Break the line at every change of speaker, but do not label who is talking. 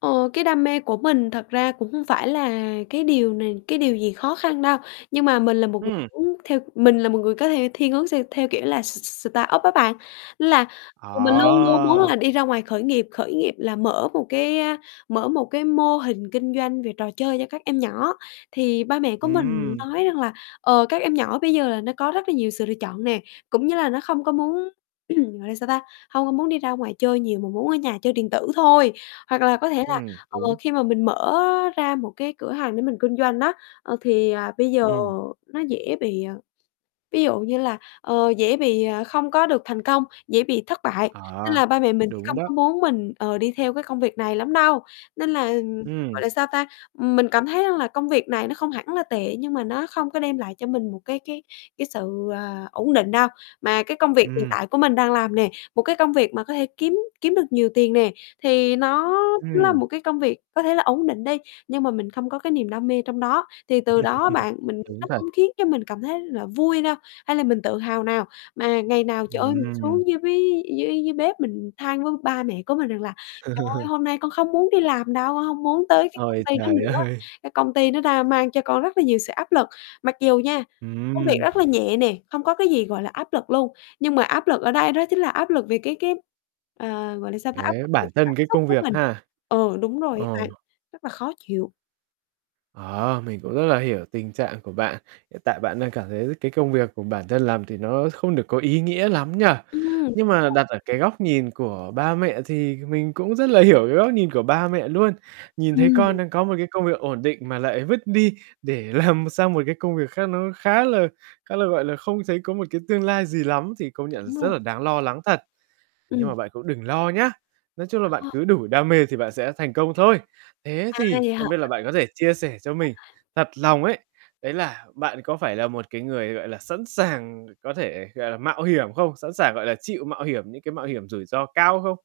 Ờ, cái đam mê của mình thật ra cũng hông phải là cái điều này cái điều gì khó khăn đâu. Nhưng mà mình là một người
Ừm
muốn theo mình là một người có thể thiên hướng s theo kiểu là s s startup á bạn. Nên là mình luôn luôn muốn
Ờ.
là đi ra ngoài khởi nghiệp. Khởi nghiệp là mở một cái, a, mở một cái mô hình kinh doanh về trò chơi cho các em nhỏ. Thì ba mẹ của mình
Ừm.
nói rằng là, ờ, các em nhỏ bây giờ là nó có rất là nhiều sự lựa chọn nè. Cũng như là nó không có muốn, gọi là sao ta, hông có muốn đi ra ngoài chơi nhiều mà muốn ở nhà chơi điện tử thôi. Hoặc là có thể là,
Ừm,
ờ,
đúng.
khi mà mình mở ra một cái cửa hàng để mình kinh doanh á, ờ, thì bây giờ
Ừm.
nó dễ bị, ờ, ví dụ như là, ờ, dễ bị, ờ, không có được thành công, dễ bị thất bại.
Ờ,
Nên là ba mẹ mình thì
đúng
không
đó.
có muốn mình, ờ, đi theo cái công việc này lắm đâu. Nên là, gọi
Ừm.
là sao ta, mình cảm thấy rằng là công việc này nó không hẳn là tệ nhưng mà nó không có đem lại cho mình một cái cái cái sự, ờ, ổn định đâu. Mà cái công việc hiện
Ừm.
tại của mình đang làm nè, một cái công việc mà có thể kiếm kiếm được nhiều tiền nè, thì nó nó là
Ừm.
một cái công việc có thể là ổn định đi. Nhưng mà mình không có cái niềm đam mê trong đó thì từ đó á bạn, mình
Đúng
nó
thật.
không khiến cho mình cảm thấy là vui đâu, hay là mình tự hào nào mà ngày nào, trời ơi, mình
Ừm.
xuống dưới với dưới dưới bếp mình than với ba mẹ của mình rằng là "Trời ơi, hôm nay con không muốn đi làm đâu, con hông muốn tới cái công
Ôi,
ty đó
trời
nữa,
ơi.
cái công ty nó đang mang cho con rất là nhiều sự áp lực". Mặc dù nha, công việc
Ừm.
rất là nhẹ nè, không có cái gì, gọi là, áp lực luôn. Nhưng mà áp lực ở đây đó chính là áp lực về cái cái, ờ, gọi là sao ta, áp
Thế
lực về
bản
cái
thân
cảm
cái
xúc
công
của
việc
mình.
ha.
Ờ, đúng rồi
Ờ.
á bạn, rất là khó chịu.
Ờ, mình cũng rất là hiểu tình trạng của bạn. Hiện tại bạn đang cảm thấy cái công việc của bản thân làm thì nó không được có ý nghĩa lắm nhỉ.
Ừm. Đúng
Nhưng mà
rồi.
đặt ở cái góc nhìn của ba mẹ thì mình cũng rất là hiểu cái góc nhìn của ba mẹ luôn. Nhìn thấy
Ừm.
con đang có một cái công việc ổn định mà lại vứt đi để làm sang một cái công việc khác nó khá là khá là, gọi là, không thấy có một cái tương lai gì lắm thì công nhận là
Đúng rồi.
rất là đáng lo lắng thật. Nhưng
Ừm.
mà bạn cũng đừng lo nhá. Nói chung là bạn
Ờ.
cứ đủ đam mê thì bạn sẽ thành công thôi. Thế
À,
thì
vậy
không biết là
hả?
bạn có thể chia sẻ cho
[unintelligible]
mình thật lòng ấy, đấy là bạn có phải là một cái người, gọi là, sẵn sàng có thể, gọi là, mạo hiểm không? Sẵn sàng, gọi là, chịu mạo hiểm những cái mạo hiểm rủi ro cao không?